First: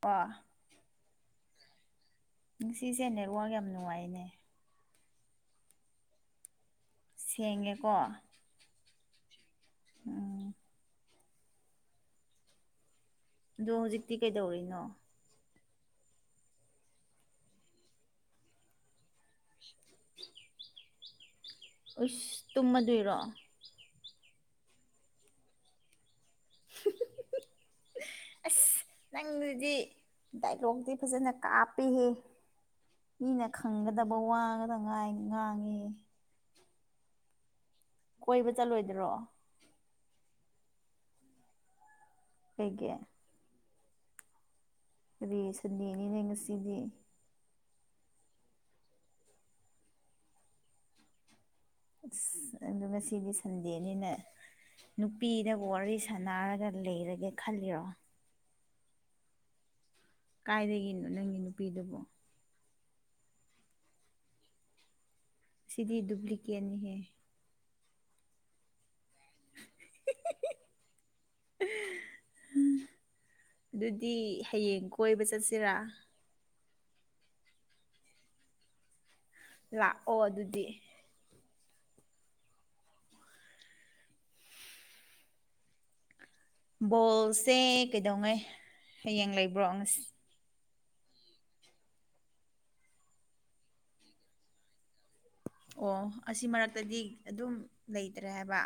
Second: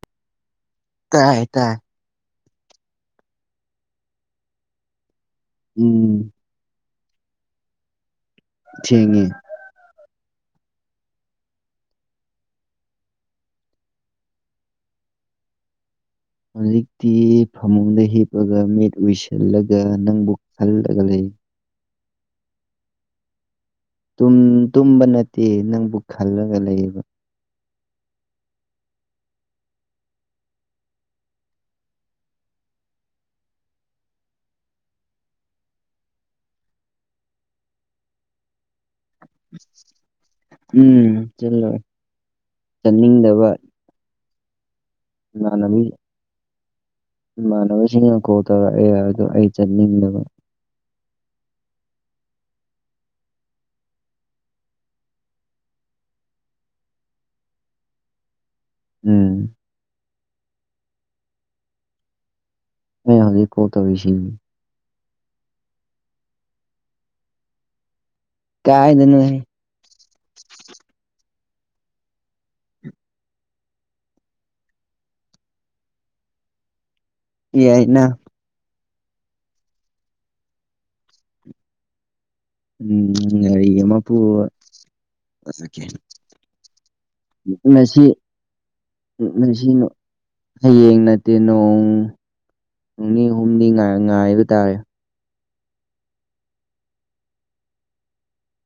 ꯄ ꯇꯥꯏ ꯇꯥꯏ ꯉꯁꯤꯁꯦ ꯅꯦꯠꯋꯥꯛ ꯌꯥꯝ ꯅꯨꯡꯉꯥꯏꯅꯦ ꯎꯝ ꯁꯦꯡꯉꯦꯀꯣ ꯊꯦꯡꯉꯦ ꯎꯝ ꯗꯣ ꯍꯧꯖꯤꯛꯇꯤ ꯀꯩꯗꯧꯔꯤꯅꯣ ꯍꯧꯖꯤꯛꯇꯤ ꯐꯃꯨꯡꯗ ꯍꯤꯞꯑꯒ ꯃꯤꯠ ꯎꯏꯁꯤꯜꯂꯒ ꯅꯪꯕꯨ ꯈꯜꯂꯒ ꯂꯩ ꯎꯏꯁ ꯇꯨꯝꯃꯗꯣꯏꯔꯣ ꯇꯨꯝ -ꯇꯨꯝꯕ ꯅꯠꯇꯦ ꯅꯪꯕꯨ ꯈꯜꯂꯒ ꯂꯩꯌꯦꯕ ꯑꯁ ꯅꯪꯗꯨꯗꯤ ꯗꯥꯏꯂꯣꯛꯇꯤ ꯐꯖꯟꯅ ꯀꯥꯞꯄꯤꯍꯦ ꯃꯤꯅ ꯈꯪꯒꯗꯕ ꯋꯥꯉꯇ ꯉꯥꯏ ꯉꯥꯡꯉꯦ ꯍꯦ ꯀꯣꯏꯕ ꯆꯠꯂꯣꯏꯗ꯭ꯔꯣ ꯎꯝ ꯆꯠꯂꯣꯏ ꯀꯩꯒꯤ ꯆꯠꯅꯤꯡꯗꯕ ꯀꯔꯤ ꯏꯃꯥꯟꯅꯕꯤ ꯁꯟꯗꯦꯅꯤꯅꯦ ꯉꯁꯤꯗꯤ ꯏꯃꯥꯟꯅꯕꯁꯤꯡꯅ ꯀꯣꯜ ꯇꯧꯔꯛꯑꯦ ꯑꯗꯣ ꯑꯩ ꯆꯠꯅꯤꯡꯗꯕ ꯑꯁ ꯑꯗꯣ ꯉꯁꯤꯗꯤ ꯁꯟꯗꯦꯅꯤꯅ ꯅꯨꯄꯤꯗꯕꯨ ꯋꯥꯔꯤ ꯁꯥꯟꯅꯔꯒ ꯂꯩꯔꯒꯦ ꯈꯜꯂꯤꯔꯣ ꯎꯝ ꯀꯥꯏꯗꯒꯤꯅꯣ ꯅꯪꯒꯤ ꯅꯨꯄꯤꯗꯨꯕꯣ ꯑꯦ ꯍꯧꯖꯤꯛ ꯀꯣꯜ ꯇꯧꯔꯤꯅꯤ ꯁꯤꯗꯤ ꯗꯨꯄ꯭ꯂꯤꯀꯦꯠꯅꯤꯍꯦ ꯀꯥꯏꯗꯅꯣ ꯍꯦ [unintelligible] ꯑꯗꯨꯗꯤ ꯍꯌꯦꯡ ꯀꯣꯏꯕ ꯆꯠꯁꯤꯔꯥ? [unintelligible] ꯂꯥꯛꯑꯣ ꯑꯗꯨꯗꯤ ꯎꯝ [unintelligible] ꯕꯣꯜꯁꯦ ꯉꯁꯤ ꯀꯩꯗꯧꯉꯩ ꯍꯌꯦꯡ ꯂꯩꯕ꯭ꯔꯣ ꯉꯁꯤ ꯍꯌꯦꯡ ꯅꯠꯇꯦ ꯅꯣꯡ ꯅꯤ ꯍꯨꯝꯅꯤ ꯉꯥꯏꯕ ꯇꯥꯔꯦ꯫ ꯑꯣ ꯑꯁꯤ ꯃꯔꯛꯇꯗꯤ ꯑꯗꯨꯝ ꯂꯩꯇ꯭ꯔꯦ ꯍꯥꯏꯕ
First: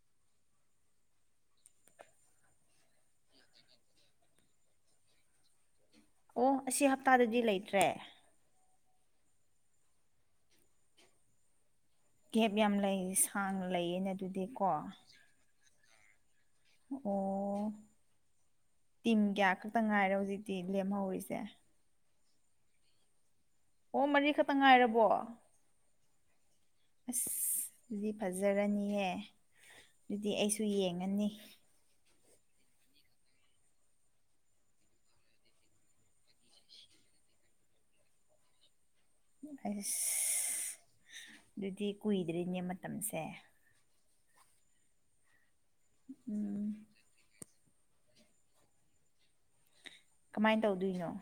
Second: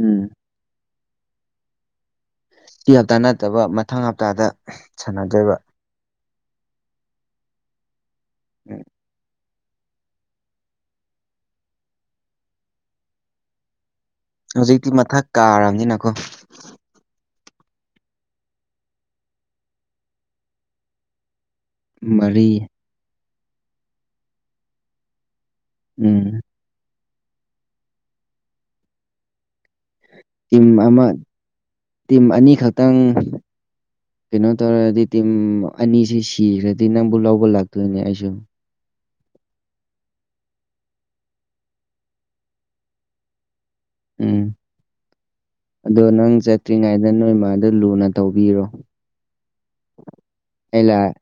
ꯎꯝ ꯇꯤꯑꯥ ꯇꯥꯅꯠꯇꯕ ꯃꯊꯪ ꯍꯞꯇꯥꯗ ꯁꯥꯟꯅꯗꯣꯏꯕ ꯑꯣ ꯑꯁꯤ ꯍꯞꯇꯥꯗꯗꯤ ꯂꯩꯇ꯭ꯔꯦ ꯎꯝ ꯒꯦꯞ ꯌꯥꯝ ꯂꯩ ꯁꯥꯡꯅ ꯂꯩꯌꯦꯃꯦꯠ ꯍꯧꯖꯤꯛꯇꯤ ꯃꯊꯛ ꯀꯥꯔꯕꯅꯤꯅꯀꯣ ꯑꯣ ꯇꯤꯝ ꯀꯌꯥ ꯈꯛꯇ ꯉꯥꯏꯔꯦ ꯍꯧꯖꯤꯛꯇꯤ ꯂꯦꯝꯍꯧꯔꯤꯁꯦ ꯃꯔꯤ ꯑꯣ ꯃꯔꯤꯈꯛꯇ ꯉꯥꯏꯔꯕꯣ ꯎꯝ ꯑꯁ ꯗꯨꯗꯤ ꯐꯖꯔꯅꯤꯍꯦ! ꯑꯗꯨꯗꯤ ꯑꯩꯁꯨ ꯎꯝ ꯑꯃ ꯌꯦꯡꯉꯅꯤ ꯇꯤꯝ ꯑꯅꯤꯈꯛꯇꯪ ꯀꯩꯅꯣ ꯇꯧꯔꯗꯤ ꯇꯤꯝ ꯑꯅꯤꯁꯤ ꯀꯤꯈ꯭ꯔꯗꯤ ꯅꯪꯕꯨ ꯂꯧꯕ ꯂꯥꯛꯇꯣꯏꯅꯦ ꯑꯩꯁꯨ꯫ ꯑꯁ ꯑꯗꯨꯗꯤ ꯀꯨꯏꯗ꯭ꯔꯤꯅꯦ ꯃꯇꯝꯁꯦ꯫ ꯎꯝ ꯑꯗꯣ ꯅꯪ ꯎꯝ ꯆꯠꯇ꯭ꯔꯤꯉꯩꯗ ꯅꯣꯏꯃꯗ ꯂꯨꯅ ꯇꯧꯕꯤꯔꯣ꯫ ꯀꯃꯥꯏ ꯑꯩ ꯇꯧꯗꯣꯏꯅꯣ? ꯂꯥꯛ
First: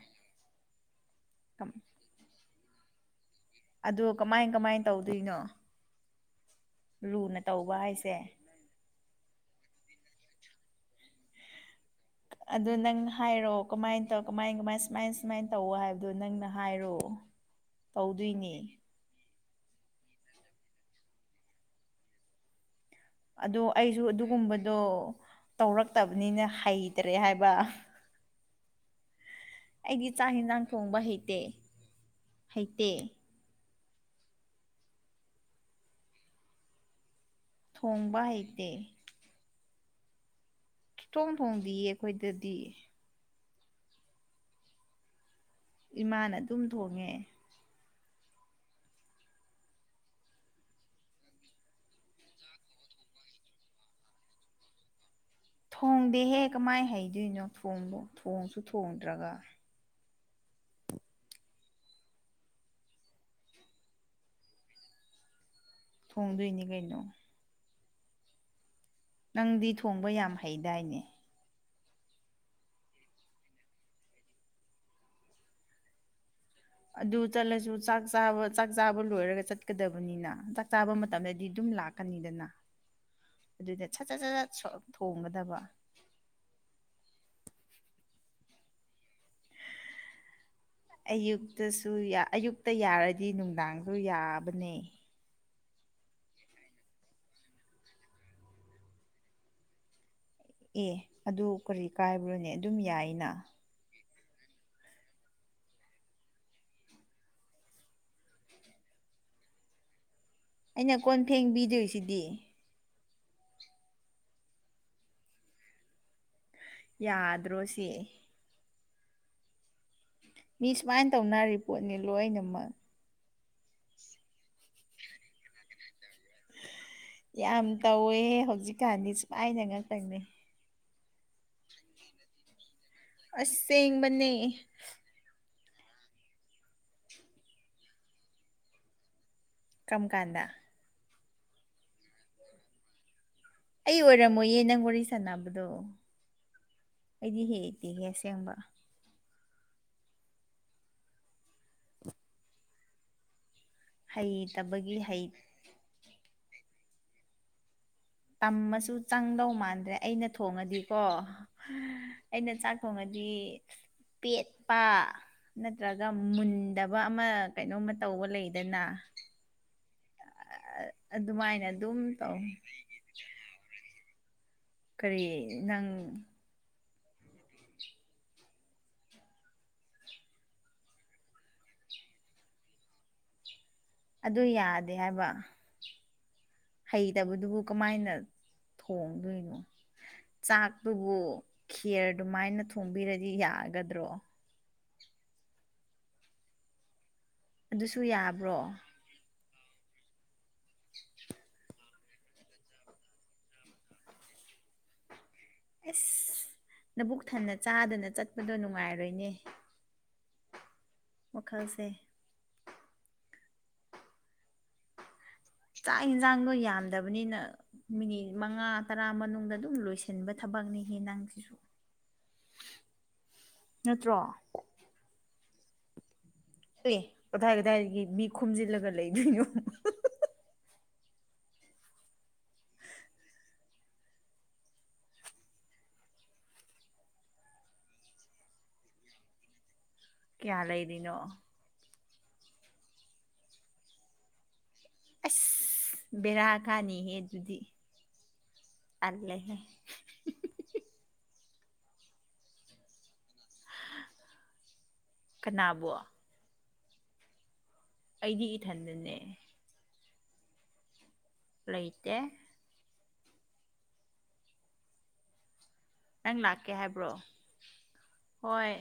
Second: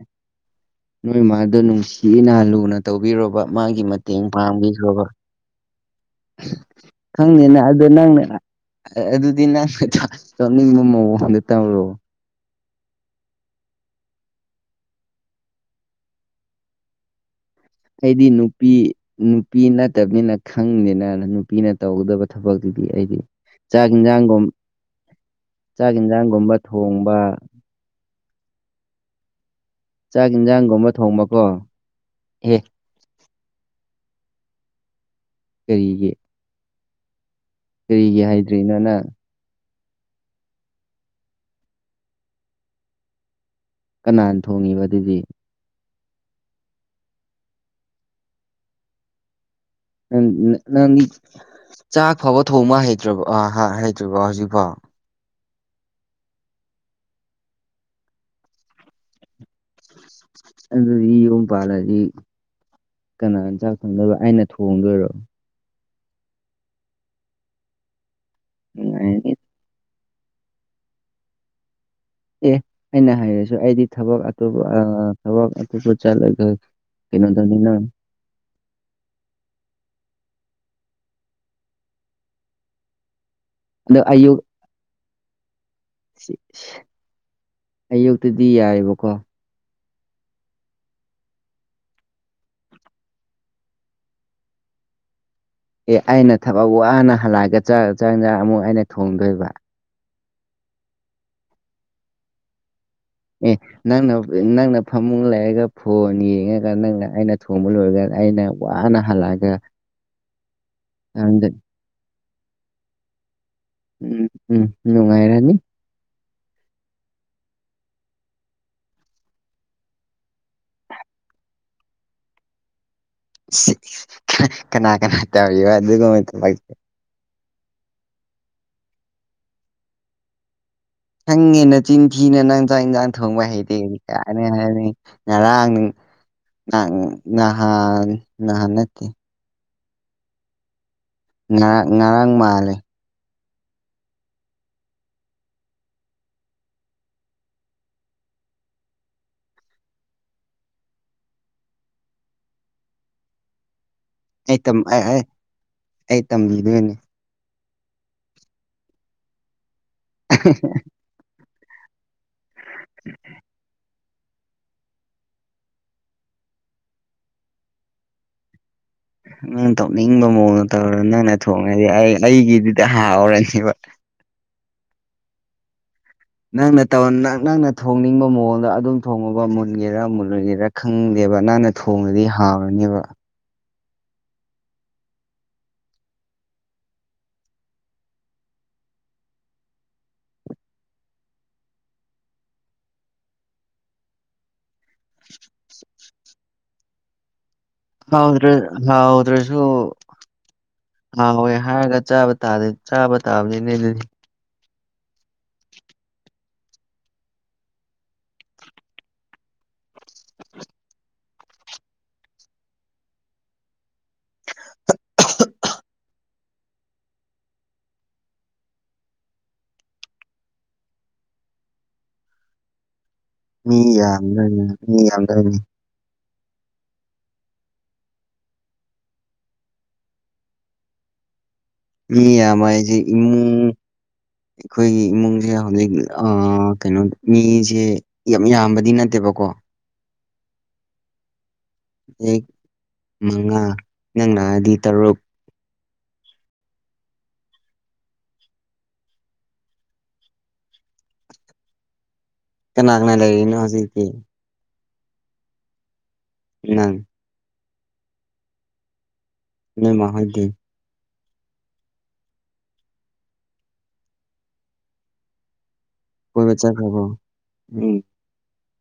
ꯅꯣꯏ ꯃꯥꯗꯣ ꯅꯨꯡꯁꯤꯅ ꯂꯨꯅ ꯇꯧꯕꯤꯔꯣꯕ ꯃꯥꯒꯤ ꯑꯗꯨ ꯃꯇꯦꯡ ꯀꯃꯥꯏ ꯄꯥꯡꯕꯤꯈ꯭ꯔꯣꯕ꯫ [unintelligible] ꯂꯨꯅ ꯈꯪꯗꯦꯅ ꯇꯧꯕ ꯑꯗꯣ ꯍꯥꯏꯁꯦ ꯅꯪꯅ ꯑꯗꯨꯗꯤ ꯅꯪꯅ ꯇꯧꯅꯤꯡꯕ ꯃꯑꯣꯡꯗ ꯇꯧꯔꯣ꯫ ꯑꯗꯨ ꯅꯪꯅ ꯍꯥꯏꯔꯛꯑꯣ ꯀꯃꯥꯏꯅ ꯇꯧ ꯀꯃꯥꯏ ꯀꯃꯥꯏ ꯁꯨꯃꯥꯏ ꯁꯨꯃꯥꯏꯅ ꯇꯧ ꯍꯥꯏꯕꯗꯨꯣ ꯅꯪꯅ ꯍꯥꯏꯔꯛꯑꯣ꯫ [inaudible] ꯑꯩꯗꯤ ꯅꯨꯄꯤ ꯅꯨꯄꯤ ꯅꯠꯇꯕꯅꯤꯅ ꯈꯪꯗꯦꯅ ꯅꯨꯄꯤꯅ ꯇꯧꯒꯗꯕ ꯊꯕꯛꯇꯨꯗꯤ ꯑꯩꯗꯤ꯫ ꯑꯗꯣ ꯆꯥꯛ ꯑꯩꯁꯨ ꯌꯦꯟꯁꯥꯡꯒꯨꯝ ꯑꯗꯨꯒꯨꯝꯕꯗꯣ ꯆꯥꯛ ꯇꯧꯔꯛꯇꯕꯅꯤꯅ ꯌꯦꯟꯁꯥꯡꯒꯨꯝꯕ ꯍꯩꯇ꯭ꯔꯦ ꯊꯣꯡꯕ ꯍꯥꯏꯕ꯫ [unintelligible] ꯑꯩꯒꯤ ꯆꯥꯛ ꯌꯦꯟꯁꯥꯡ ꯌꯦꯟꯁꯥꯡꯒꯨꯝꯕ ꯊꯣꯡꯕ ꯍꯩꯇꯦ ꯊꯣꯡꯕꯀꯣ ꯑꯦ ꯍꯩꯇꯦ꯫ ꯀꯔꯤꯒꯤ? ꯊꯣꯡꯕ ꯀꯔꯤꯒꯤ ꯍꯩꯇꯦ ꯍꯥꯏꯗ꯭ꯔꯤꯅꯣ ꯅꯪ? ꯊꯣꯡ ꯊꯣꯡꯗꯤꯌꯦ ꯑꯩꯈꯣꯏꯗꯗꯤ ꯀꯅꯥꯅ ꯊꯣꯡꯉꯤꯕ ꯑꯗꯨꯗꯤ? ꯏꯃꯥꯅ ꯑꯗꯨꯝ ꯊꯣꯡꯉꯦ꯫ ꯪ ꯅꯪꯗꯤ ꯆꯥꯛ ꯐꯥꯎꯕ ꯊꯣꯡꯕ ꯍꯩꯇ꯭ꯔ ꯍꯩꯇ꯭ꯔꯤꯕ ꯍꯧꯖꯤꯛꯐꯥꯎ? ꯊꯣꯡꯗꯦꯍꯦ ꯀꯃꯥꯏꯅ ꯍꯩꯗꯣꯏꯅꯣ ꯊꯣꯡꯕꯣ ꯊꯣꯡꯁꯨ ꯊꯣꯡꯗ꯭ꯔꯒ꯫ ꯑꯗꯨꯗꯤ ꯌꯨꯝ ꯄꯥꯂꯗꯤ ꯀꯅꯥꯅ ꯆꯥꯛ ꯈꯪꯗꯣꯏꯕ ꯑꯩꯅ ꯊꯣꯡꯗꯣꯏꯔꯣ? ꯊꯣꯡꯗꯣꯏꯅꯤ ꯀꯩꯅꯣ꯫ [unintelligible] ꯅꯪꯗꯤ ꯊꯣꯡꯕ ꯌꯥꯝ ꯍꯩꯗꯥꯏꯅꯦ ꯑꯦ ꯑꯩꯅ ꯍꯥꯏꯔꯁꯨ ꯑꯩꯗꯤ ꯊꯕꯛ ꯑꯇꯣꯞꯄ ꯊꯕꯛ ꯑꯇꯣꯞꯄ ꯆꯠꯂꯒ ꯑꯗꯨ ꯀꯩꯅꯣ ꯇꯧꯅꯤ ꯆꯠꯂꯁꯨ ꯅꯪ ꯆꯥꯛ ꯥꯛ ꯆꯥꯕ ꯆꯥꯛ ꯆꯥꯕ ꯂꯣꯏꯔꯒ ꯆꯠꯀꯗꯕꯅꯤꯅ ꯆꯥꯛ ꯆꯥꯕ ꯃꯇꯝꯗꯗꯤ ꯑꯗꯨꯝ ꯂꯥꯛꯀꯅꯤꯗꯅ꯫ ꯑꯗꯨꯗ ꯑꯗꯣ ꯁꯠ ꯁꯠ ꯁꯠ ꯑꯌꯨꯛ ꯁꯠ ꯁ ꯑ ꯊꯣꯡꯒꯗꯕ ꯑꯌꯨꯛꯇꯗꯤ ꯌꯥꯏꯑꯦꯕꯀꯣ [inaudible] ꯑꯌꯨꯛꯇꯁꯨ ꯌꯥ ꯑꯌꯨꯛꯇ ꯌꯥꯔꯗꯤ ꯅꯨꯡꯗꯥꯡꯁꯨ ꯌꯥꯕꯅꯦ ꯑꯦ ꯑꯩꯅ ꯊꯕꯛ ꯋꯥꯅ ꯍꯜꯂꯛꯑꯒ ꯆꯥꯛ ꯆꯥꯛ ꯏꯟꯁꯥꯡ ꯑꯃꯨꯛ ꯑꯩꯅ ꯊꯣꯡꯗꯣꯏꯕ ꯑꯦ ꯑꯗꯨ ꯀꯔꯤ ꯀꯥꯏꯕ꯭ꯔꯥꯅꯦ ꯑꯗꯨꯝ ꯌꯥꯏꯅ ꯑꯦ ꯅꯪꯅ ꯅꯪꯅ ꯐꯃꯨꯡ ꯂꯩꯔꯒ ꯐꯣꯟ ꯌꯦꯡꯉꯒ ꯅꯪꯅ ꯑꯩꯅ ꯊꯣꯡꯕ ꯂꯣꯏꯔꯒ ꯑꯩꯅ ꯋꯥꯅ ꯍꯜꯂꯑꯒ ꯑꯩꯅ ꯀꯣꯟ ꯊꯦꯡꯕꯤꯗꯣꯏꯁꯤꯗꯤ ꯎꯝ ꯎꯝ ꯅꯨꯡꯉꯥꯏꯔꯅꯤ ꯌꯥꯗ꯭ꯔꯣ ꯁꯤ? ꯃꯤ ꯁꯨꯃꯥꯏꯅ ꯇꯧꯅꯔꯤ ꯄꯣꯠꯅꯤ ꯂꯣꯏꯅꯃꯛ ꯀꯅꯥ ꯀꯅꯥ ꯇꯧꯔꯤꯕ ꯑꯗꯨꯒꯨꯝꯕ ꯊꯕꯛꯇꯤ ꯌꯥꯝ ꯇꯧꯋꯦ ꯍꯦ ꯍꯧꯖꯤꯛꯀꯥꯟꯗꯤ ꯁꯨꯃꯥꯏꯅ ꯉꯥꯛꯇꯅꯦ ꯈꯪꯉꯦ ꯅꯆꯤꯟ ꯊꯤꯅꯨ ꯅꯪ ꯆꯥꯛ ꯏꯟꯁꯥꯡ ꯊꯣꯡꯕ ꯑꯁ ꯍꯩꯇꯦ ꯀꯥ ꯁꯦꯡꯕꯅꯦ ꯍꯥꯏꯅꯤ ꯉꯔꯥꯡ ꯅ ꯅꯍꯥꯟ ꯅꯍꯥꯟ ꯅꯠꯇꯦ ꯀꯝ ꯀꯥꯟꯗ ꯉꯔꯥꯡ ꯉꯔꯥꯡ ꯃꯥꯜꯂꯦ ꯑꯩ ꯑꯣꯏꯔꯝ ꯃꯣꯏꯌꯦ ꯅꯪ ꯋꯥꯔꯤ ꯁꯥꯟꯅꯕꯗꯣ ꯑꯩꯗꯤ ꯍꯦꯛ ꯍꯩꯇꯦꯍꯦ ꯑꯁꯦꯡꯕ ꯑꯩ ꯇꯝ ꯍꯩꯇꯕꯒꯤ ꯑꯩ ꯑꯩ ꯍꯩ ꯑꯩ ꯇꯝꯕꯤꯗꯣꯏꯅꯦ ꯇꯝꯃꯁꯨ ꯆꯪꯗꯧ ꯃꯥꯟꯗ꯭ꯔꯦ ꯑꯩꯅ ꯊꯣꯡꯉꯗꯤꯀꯣ ꯑꯩꯅ ꯆꯥꯛ ꯊꯣꯡꯉꯗꯤ ꯄꯦꯠꯄ ꯅꯠꯇ꯭ꯔꯒ ꯃꯨꯟꯗꯕ ꯑꯃ ꯀꯩꯅꯣꯝꯃ ꯇꯧꯕ ꯂꯩꯗꯅ ꯅꯪꯅ ꯇꯧꯅꯤꯡꯕ ꯃꯑꯣꯡꯗ ꯇꯧꯔꯣ ꯅꯪꯅ ꯑꯗꯨꯃꯥꯏꯅ ꯊꯣꯡꯉꯗꯤ ꯑꯗꯨꯝ ꯑꯩ ꯇꯧ ꯑꯩꯒꯤꯗꯨꯗ ꯍꯥꯎꯔꯅꯤꯕ ꯀꯔꯤ ꯅꯪ ꯅꯪꯅ ꯇꯧ ꯅꯪ ꯅꯪꯅ ꯊꯣꯡꯅꯤꯡꯕ ꯃꯑꯣꯡꯗ ꯑꯗꯨꯝ ꯊꯣꯡꯉꯕ ꯃꯨꯟꯒꯦꯔꯥ ꯃꯨꯟꯂꯣꯏ ꯒꯦꯔ ꯈꯪꯗꯦꯕ ꯅꯪꯅ ꯊꯣꯡꯉꯗꯤ ꯍꯥꯎꯔꯅꯦꯕ ꯑꯗꯨ ꯌꯥꯗꯦ ꯍꯥꯏꯕ ꯍꯩꯇꯕꯗꯨꯕꯨ ꯀꯃꯥꯏꯅ ꯊꯣꯡꯗꯣꯏꯅꯣ ꯆꯥꯛꯇꯨꯕꯨ ꯈꯦꯔ ꯗꯨꯃꯥꯏꯅ ꯊꯣꯡꯕꯤꯔꯗꯤ ꯌꯥꯒꯗ꯭ꯔꯣ [inaudible] ꯑꯗꯨꯁꯨ ꯍꯥꯎꯇ꯭ꯔ ꯌꯥꯕ꯭ꯔꯣ ꯍꯥꯎ ꯇ꯭ꯔꯁꯨ ꯍꯥꯎꯋꯦ ꯍꯥꯏꯔꯒ ꯆꯥꯕ ꯇꯥꯔꯦ ꯆꯥꯕ ꯇꯥꯕꯅꯤꯅꯦ ꯑꯗꯨꯗꯤ ꯑꯁ ꯅꯕꯨꯛ ꯊꯟꯅ ꯆꯥꯗꯅ ꯆꯠꯄꯗꯣ ꯅꯨꯡꯉꯥꯏꯔꯣꯏꯅꯦ ꯋꯥꯈꯜꯁꯦ ꯆꯥꯛ ꯍꯦꯟꯁꯥꯡꯗꯣ ꯌꯥꯝꯗꯕꯅꯤꯅ ꯃꯤꯅꯤꯠ ꯃꯉꯥ ꯇꯔꯥ ꯃꯅꯨꯡꯗ ꯑꯗꯨꯝ ꯂꯣꯏꯁꯤꯟꯕ ꯊꯕꯛꯅꯤꯍꯦ ꯅꯪꯁꯤꯁꯨ [inaudible] ꯃꯤ ꯅꯠꯇ꯭ꯔꯣ ꯌꯥꯝꯗꯨꯏꯅꯦ ꯃꯤ ꯌꯥꯝꯗꯨꯏꯅꯤ ꯀꯔꯤ ꯀꯗꯥꯥꯏ ꯀꯗꯥꯏꯗꯒꯤ ꯃꯤ ꯈꯣꯝꯖꯤꯜꯂꯒ ꯂꯩꯗꯣꯏꯅꯣ ꯃꯤ ꯌꯥꯝꯕ ꯍꯥꯏꯖꯦ ꯏꯃꯨꯡ [inaudible] ꯑꯩꯈꯣꯏꯒꯤ ꯏꯃꯨꯡꯁꯦ ꯍꯧꯖꯤꯛ ꯑ ꯀꯩꯅꯣ ꯃꯤꯁꯦ ꯌꯥꯝ ꯌꯥꯝꯕꯗꯤ ꯅꯠꯇꯦꯕꯀꯣ ꯀꯌꯥ ꯂꯩꯔꯤꯅꯣ ꯌꯦꯛ ꯃꯉꯥ ꯅꯪ ꯂꯥꯛꯑꯗꯤ ꯇꯔꯨꯛ ꯑꯁ ꯕꯦꯔꯥ ꯀꯥꯅꯤꯍꯦ ꯑꯗꯨꯗꯤ ꯇꯜꯂꯦꯍꯦ ꯀꯅꯥ ꯀꯅꯥ ꯂꯩꯔꯤꯅꯣ ꯍꯧꯖꯤꯛꯇꯤ ꯀꯅꯥꯕꯨ ꯅꯪ ꯑꯩꯗꯤ ꯏꯊꯟꯗꯅꯦ ꯅꯣꯏꯃꯥ ꯍꯣꯏꯗꯤ ꯂꯩꯇꯦ ꯅꯪ ꯀꯣꯏꯕ ꯂꯥꯛꯀꯦ ꯆꯠꯈ꯭ꯔꯕꯣ ꯍꯥꯏꯕ꯭ꯔꯣ ꯎꯝ ꯍꯣꯏ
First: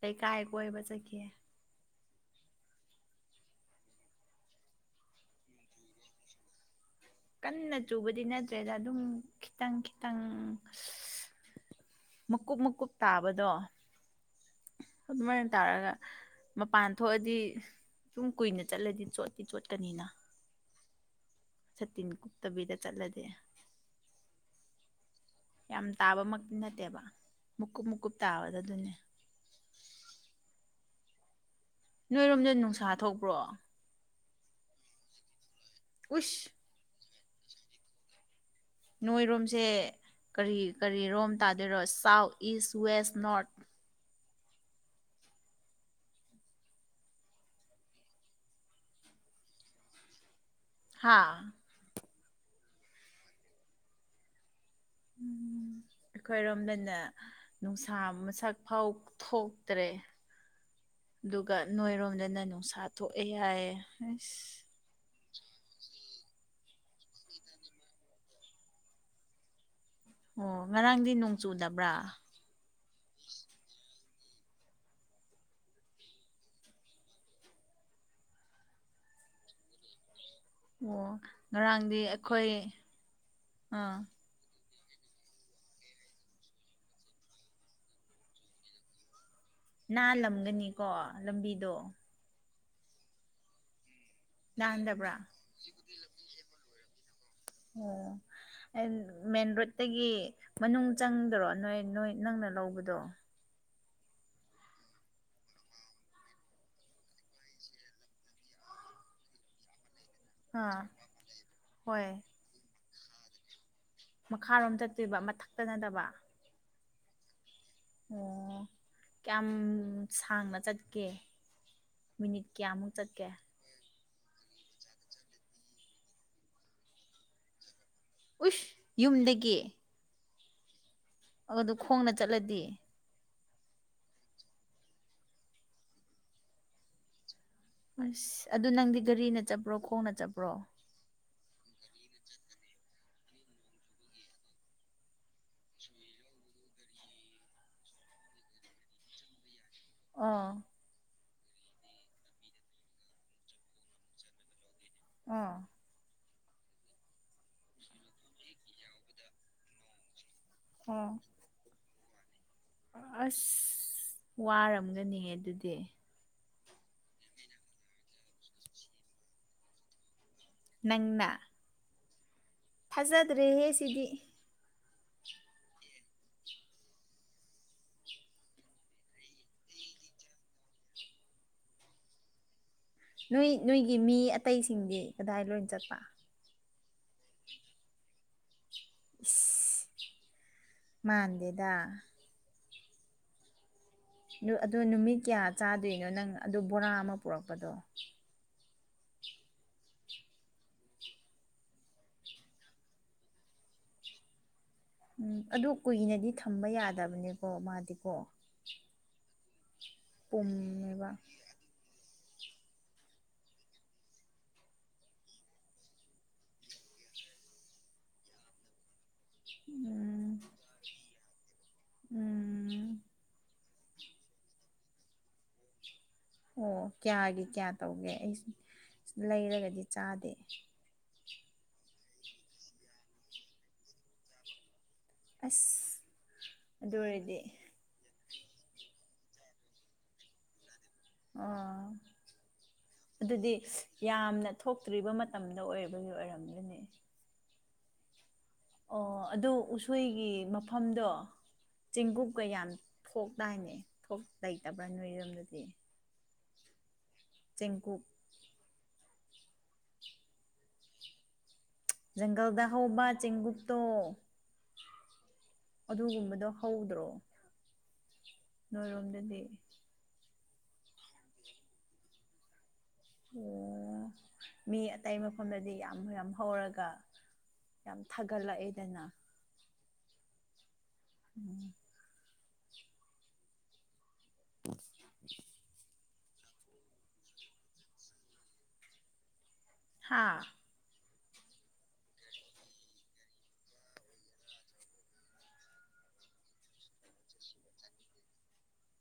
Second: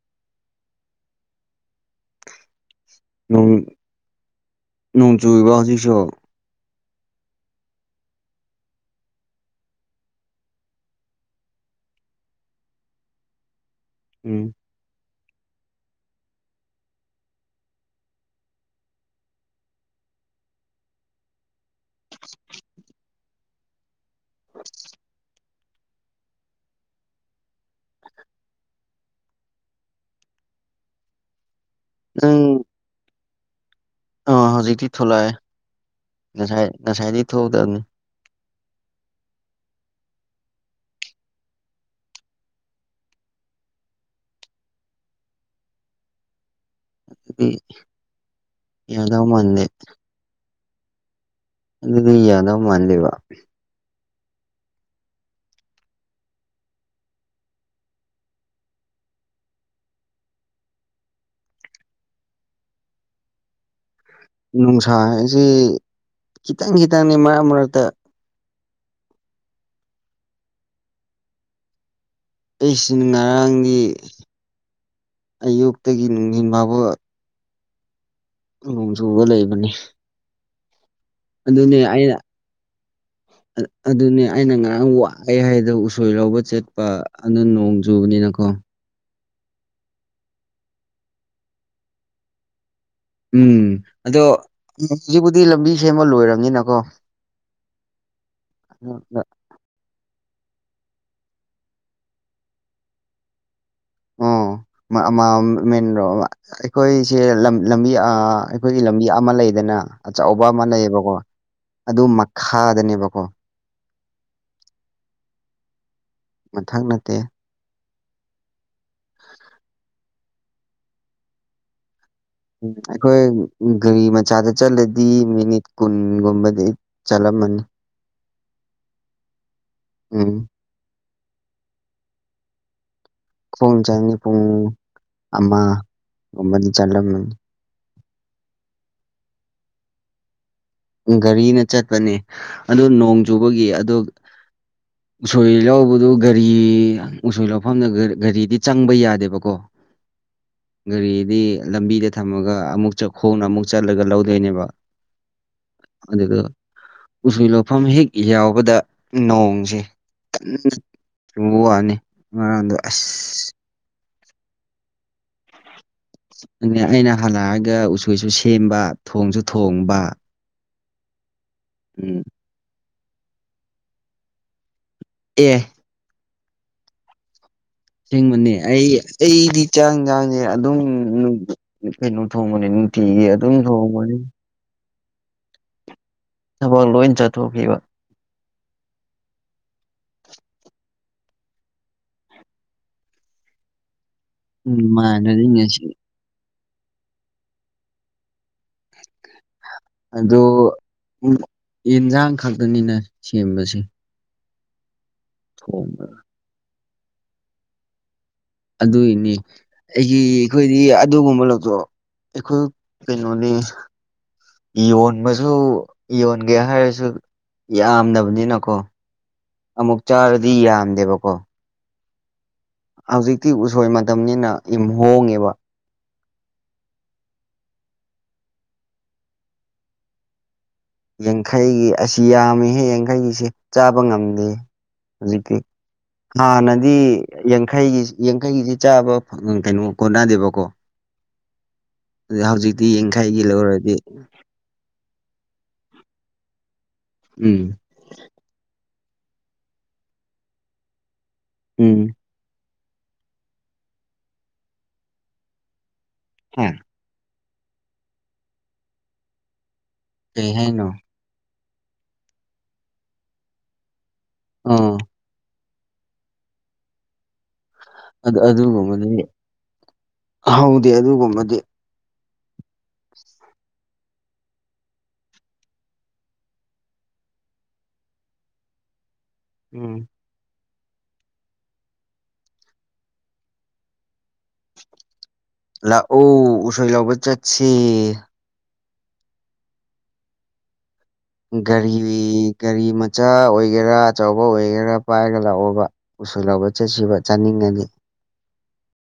ꯂꯩꯀꯥꯏ ꯀꯣꯏꯕ ꯆꯠꯈꯤ ꯅꯣꯡ ꯅꯣꯡ ꯆꯨꯔꯤꯕ ꯍꯧꯖꯤꯛꯁꯨ ꯀꯟꯅ ꯆꯨꯕꯗꯤ ꯅꯠꯇ꯭ꯔꯦꯗ ꯑꯗꯨꯝ ꯈꯤꯇꯪ ꯈꯤꯇꯪ ꯃꯀꯨꯞ ꯃꯀꯨꯞ ꯇꯥꯕꯗꯣ ꯎꯝ ꯑꯗꯨꯃꯥꯏꯅ ꯇꯥꯔꯒ ꯃꯄꯥꯟ ꯊꯣꯛꯑꯗꯤ ꯁꯨꯝ ꯀꯨꯏꯅ ꯆꯠꯂꯗꯤ ꯆꯣꯠꯇꯤ ꯆꯣꯠꯀꯅꯤꯅ ꯁꯇꯤꯟ ꯀꯨꯞꯇꯕꯤꯗ ꯆꯠꯂꯗꯤ [inaudible] ꯌꯥꯝ ꯇꯥꯕꯃꯛꯇꯤ ꯅꯠꯇꯦꯕ ꯃꯨꯀꯨꯞ ꯃꯨꯀꯨꯞ ꯇꯥꯕꯗ ꯑꯗꯨꯅꯦ ꯅꯣꯏꯔꯣꯝꯗꯤ ꯅꯨꯡꯁꯥ ꯊꯣꯛꯄ꯭ꯔꯣ ꯑꯥ ꯍꯧꯖꯤꯛꯇꯤ ꯊꯣꯛꯂꯛꯑꯦ ꯎꯏꯁ ꯉꯁꯥꯏ ꯉꯁꯥꯏꯗꯤ ꯊꯣꯛꯗꯕꯅꯤ ꯅꯣꯏꯔꯣꯝꯁꯦ ꯀꯔꯤ ꯀꯔꯤꯔꯣꯝ ꯇꯥꯗꯣꯏꯔꯣ ꯁꯥꯎꯠ ꯏꯁ ꯋꯦꯁ ꯅꯣꯔꯠ ꯑꯗꯨꯗꯤ ꯌꯥꯗꯧ ꯃꯥꯟꯗꯦ ꯍꯥꯥ ꯑꯗꯨꯗꯤ ꯌꯥꯗꯧ ꯃꯥꯟꯗꯦꯕ ꯎꯝ ꯑꯩꯈꯣꯏꯔꯣꯝꯗꯅ ꯅꯨꯡꯁꯥ ꯃꯁꯛ ꯐꯥꯎ ꯊꯣꯛꯇ꯭ꯔꯦ ꯑꯗꯨꯒ ꯅꯣꯏꯔꯣꯝꯗꯅ ꯅꯨꯡꯁꯥ ꯊꯣꯛꯑꯦ ꯍꯥꯏꯌꯦ ꯍꯩꯁ ꯅꯨꯡꯁꯥ ꯍꯥꯏꯁꯤ ꯈꯤꯇꯪ ꯈꯤꯇꯪꯅꯤ ꯃꯔꯛ ꯃꯔꯛꯇ ꯑꯣ ꯉꯔꯥꯡꯗꯤ ꯅꯣꯡ ꯆꯨꯗꯕ꯭ꯔꯥ ꯑꯩꯁꯤ ꯉꯔꯥꯡꯒꯤ ꯑꯌꯨꯛꯇꯒꯤ ꯅꯨꯡꯗꯤꯟ ꯕꯥꯎꯕ ꯅꯣꯡ ꯆꯨꯕ ꯂꯩꯕꯅꯤ ꯑꯣ ꯑꯗꯨꯅꯦ ꯉꯔꯥꯡꯗꯤ ꯑꯩꯅ ꯑꯩꯈꯣꯏ ꯑ- ꯑꯥ ꯑꯗꯨꯅꯦ ꯑꯩꯅ ꯉꯔꯥꯡ ꯋꯥꯑꯦ ꯍꯥꯏꯗꯣ ꯎꯁꯣꯏ ꯂꯧꯕ ꯆꯦꯠꯄ ꯑꯗꯨ ꯅꯣꯡ ꯆꯨꯕꯅꯤꯅꯀꯣ ꯅꯥꯜꯂꯝꯒꯅꯤꯀꯣ ꯂꯝꯕꯤꯗꯣ ꯎꯝ ꯑꯗꯣ ꯅꯥꯟꯗꯕ꯭ꯔꯥ ꯍꯧꯖꯤꯛꯕꯨꯨꯗꯤ ꯂꯝꯕꯤ ꯁꯦꯝꯕ ꯂꯣꯏꯔꯝꯅꯤꯅꯀꯣ ꯑꯣ ꯃꯔꯣ ꯑꯒꯤ ꯃꯅꯨꯡ ꯆꯪꯗꯔꯣ ꯅꯣꯏ ꯅꯣꯏ ꯅꯪꯅ ꯂꯧꯕꯗꯣ ꯑꯣ ꯃꯥ ꯃꯦꯟꯣ ꯑꯩꯈꯣꯏꯁꯦ ꯂꯝꯕꯤ ꯑꯩꯈꯣꯏꯒꯤ ꯂꯝꯕꯤ ꯑꯃ ꯂꯩꯗꯅ ꯑꯆꯧꯕ ꯑꯃ ꯑꯥ ꯂꯩꯌꯦꯕꯀꯣ ꯑꯗꯨ ꯍꯣꯏ ꯃꯈꯥꯗꯅꯦꯕꯀꯣ ꯃꯈꯥꯔꯣꯝ ꯆꯠꯇꯣꯏꯕ ꯃꯊꯛꯇ ꯅꯠꯇꯕ ꯃꯊꯛ ꯅꯠꯇꯦ ꯑꯣ ꯀꯌꯥꯝ ꯁꯥꯡꯅ ꯆꯠꯀꯦ ꯃꯤꯅꯤꯠ ꯎꯝ ꯀꯌꯥꯃꯨꯛ ꯑꯩꯈꯣꯏ ꯆꯠꯀꯦ ꯒꯥꯔꯤ ꯃꯆꯥꯗ ꯆꯠꯂꯗꯤ ꯃꯤꯅꯤꯠ ꯀꯨꯟꯒꯨꯝꯕꯗꯤ ꯆꯠꯂꯝꯃꯅꯤ ꯎꯁ ꯌꯨꯝꯗꯒꯤ ꯑ ꯑꯗꯨ ꯑꯗꯨ ꯈꯣꯡꯅ ꯆꯠꯂꯗꯤ ꯄꯨꯡ ꯆꯅꯤ ꯄꯨꯡ ꯑꯃꯒꯨꯝꯕꯗꯤ ꯆꯠꯂꯝꯕꯅꯤ ꯑꯁ ꯑꯗꯨ ꯅꯪꯗꯤ ꯒꯥꯔꯤꯅ ꯆꯠꯄ꯭ꯔꯣ ꯈꯣꯡꯅ ꯆꯠꯄ꯭ꯔꯣ ꯒꯥꯔꯤꯅ ꯆꯠꯄꯅꯦ ꯑꯗꯨ ꯅꯣꯡ ꯆꯨꯕꯒꯤ ꯑꯗꯣ [inaudible] ꯎꯁꯣꯏ ꯂꯧꯕꯗꯨ ꯒꯥꯔꯤ ꯎꯁꯣꯏ ꯂꯧꯐꯝꯗ ꯒꯥꯔꯤꯗꯤ ꯆꯪꯕ ꯌꯥꯗꯦꯕꯀꯣ ꯑꯥ ꯒꯥꯔꯤꯗꯤ ꯂꯝꯕꯤꯗ ꯊꯝꯃꯒ ꯑꯃꯨꯛ ꯈꯣꯡꯅ ꯑꯃꯨꯛ ꯆꯠꯂꯒ ꯂꯧꯗꯣꯏꯅꯦꯕ ꯑꯥ ꯑꯗꯨꯒ ꯎꯁꯣꯏ ꯂꯣꯐꯝ ꯍꯦꯛ ꯌꯥꯎꯕꯗ ꯅꯣꯡꯁꯦ ꯑꯣꯝ ꯌꯕ ꯋꯥꯅꯤ ꯉꯔꯥꯡꯗ ꯑꯁ ꯋꯥꯔꯝꯒꯅꯤ ꯑꯗꯨꯗꯤ ꯑꯗꯨ ꯑꯩꯅ ꯍꯜꯂꯛꯑꯒ ꯎꯆꯣꯏꯁꯨ ꯁꯦꯝꯕ ꯊꯣꯡꯁꯨ ꯊꯣꯡꯕ ꯅꯪꯅ ꯎꯝ ꯐꯥꯖꯗ꯭ꯔꯦꯍꯦ ꯁꯤꯗꯤ ꯑꯦ ꯊꯦꯡꯕꯅꯦ ꯑꯩ ꯑꯩꯗꯤ ꯆꯥꯡ ꯆꯥꯡꯁꯦ ꯑꯗꯨꯝ ꯀꯩꯅꯣ ꯊꯣꯡꯕꯅꯤ ꯊ ꯑꯗꯨꯝ ꯊ ꯃꯅꯤ ꯑꯇꯩꯁꯤꯡꯁ ꯀꯗꯥꯏ ꯂꯣꯏ ꯆꯠꯄ ꯊꯕꯛ ꯂꯣꯏ ꯆꯠꯊꯣꯛꯈꯤꯕ [inaudible] ꯃꯥꯥꯟꯗꯦꯗ ꯑꯗꯨ ꯎꯝ ꯅꯨꯃꯤꯠ ꯀꯌꯥ ꯃꯥꯟꯅꯗꯤ ꯉꯁꯤ ꯆꯥꯗꯣꯏꯅꯣ ꯅꯪ ꯑꯗꯨ ꯕꯣꯔꯥ ꯑꯃ ꯄꯨꯔꯛꯄꯗꯣ ꯑꯗꯣ ꯌꯦꯟꯖꯥꯡ ꯈꯛꯇꯅꯤꯅ ꯁꯦꯝꯕꯁꯦ ꯎꯝ ꯑꯗꯨ ꯊꯣꯡꯕ ꯀꯨꯏꯅꯗꯤ ꯊꯝꯕ ꯌꯥꯗꯕꯅꯦꯀꯣ ꯃꯥꯗꯤꯀꯣ ꯑꯗꯨꯏꯅꯤ ꯑꯩꯒꯤ ꯑꯩꯈꯣꯏꯗꯤ ꯄꯨꯝꯃꯦꯕ ꯑꯗꯨꯒꯨꯝꯕ ꯂꯧꯊꯣꯛꯣꯑꯣ ꯏꯈꯣ ꯇꯩꯅꯩꯅꯣꯅꯤ ꯌꯣꯟꯕꯁꯨ ꯌꯣꯟꯒꯦ ꯍꯥꯏꯔꯁꯨ ꯌꯥꯝꯗꯕꯅꯤꯅꯀꯣ ꯑꯃꯨꯛ ꯎꯝ ꯆꯥꯔꯗꯤ ꯌꯥꯝꯗꯦꯕꯀꯣ ꯎꯝ ꯍꯧꯖꯤꯛꯇꯤ ꯎꯁꯣꯏ ꯃꯇꯝꯅꯤꯅ ꯏꯝ ꯍꯣꯡꯉꯦꯕ ꯑꯣ ꯀꯌꯥꯒꯤ ꯀꯌꯥ ꯇꯧꯒꯦ ꯑꯩ ꯂꯩꯔꯒꯗꯤ ꯆꯥꯗꯦ ꯌꯥꯡꯈꯩꯒꯤ ꯑꯁꯤ ꯌꯥꯝꯃꯤꯍꯦ ꯌꯥꯡꯈꯩꯒꯤꯁꯦ ꯆꯥꯕ ꯉꯝꯗꯦ ꯍꯧꯖꯤꯛꯇꯤ ꯑꯁ ꯍꯥꯟꯅꯗꯤ ꯑꯗꯨ ꯑꯣꯏꯔꯗꯤ ꯌꯥꯡꯈꯩꯒꯤ ꯌꯥꯡꯈꯩꯁꯤ ꯆꯥꯕ ꯀꯩꯅꯣ ꯀꯣꯟꯅꯗꯦꯕꯀꯣ ꯑꯥ ꯍꯧꯖꯤꯛꯇꯤ ꯌꯥꯡꯈꯩꯒꯤ ꯑꯗꯨꯗꯤ ꯂꯧꯔꯗꯤ ꯌꯥꯝꯅ ꯊꯣꯛꯇ꯭ꯔꯤꯕ ꯃꯇꯝꯗ ꯑꯣꯏꯕꯒꯤ ꯑꯣꯏꯔꯝꯒꯅꯤ ꯎꯝ ꯑꯣ ꯑꯗꯨ ꯎꯁꯣꯏꯒꯤ ꯃꯐꯝꯗꯣ ꯎꯝ ꯆꯦꯡꯀꯣꯛ ꯀꯌꯥꯝ ꯊꯣꯛꯗꯥꯏꯅꯦ ꯊꯣꯛ ꯂꯩꯇꯕ꯭ꯔꯥ ꯅꯣꯏ ꯌꯨꯝꯗꯗꯤ ꯍ ꯆꯦꯡꯀꯨꯞ ꯀꯍꯅꯣ ꯪꯒꯜꯗ ꯍꯥꯎꯧꯕ ꯆꯦꯡꯒꯇꯣ ꯑ ꯑꯗꯨꯒꯨꯝꯕꯗꯣ ꯍꯧꯗ꯭ꯔꯣ ꯑꯗꯨ ꯑꯗꯨꯒꯨꯝꯕꯗꯤ ꯅꯣꯏꯔꯣꯝꯗꯗꯤ ꯍꯧꯗꯦ ꯑꯗꯨꯒꯨꯝꯕꯗꯤ ꯃꯤ ꯑꯇꯩ ꯃꯐꯝꯗꯗꯤ ꯌꯥꯝ ꯌꯥꯝ ꯍꯧꯔꯒ ꯌꯥꯝ ꯊꯥꯒꯠꯂꯛꯑꯦꯗꯅ ꯎꯝ ꯎꯝ [unintelligible] ꯂꯥꯛꯑꯣ ꯎꯁꯣꯏ ꯂꯧꯕ ꯆꯠꯁ‌ꯦ ꯍꯥꯥ ꯒꯥꯔꯤ ꯒꯥꯔꯤ ꯃ ꯆꯥ ꯑꯣꯏꯒꯦꯔꯥ ꯑꯆꯧꯕ ꯑꯣꯏꯒꯦꯔꯥ ꯄꯥꯏꯔꯒ ꯂꯥꯛꯑꯣꯕ ꯎꯁꯣꯏ ꯂꯧꯕ ꯆꯠꯁꯤꯕ ꯆꯥꯅꯤꯡꯉꯅꯤ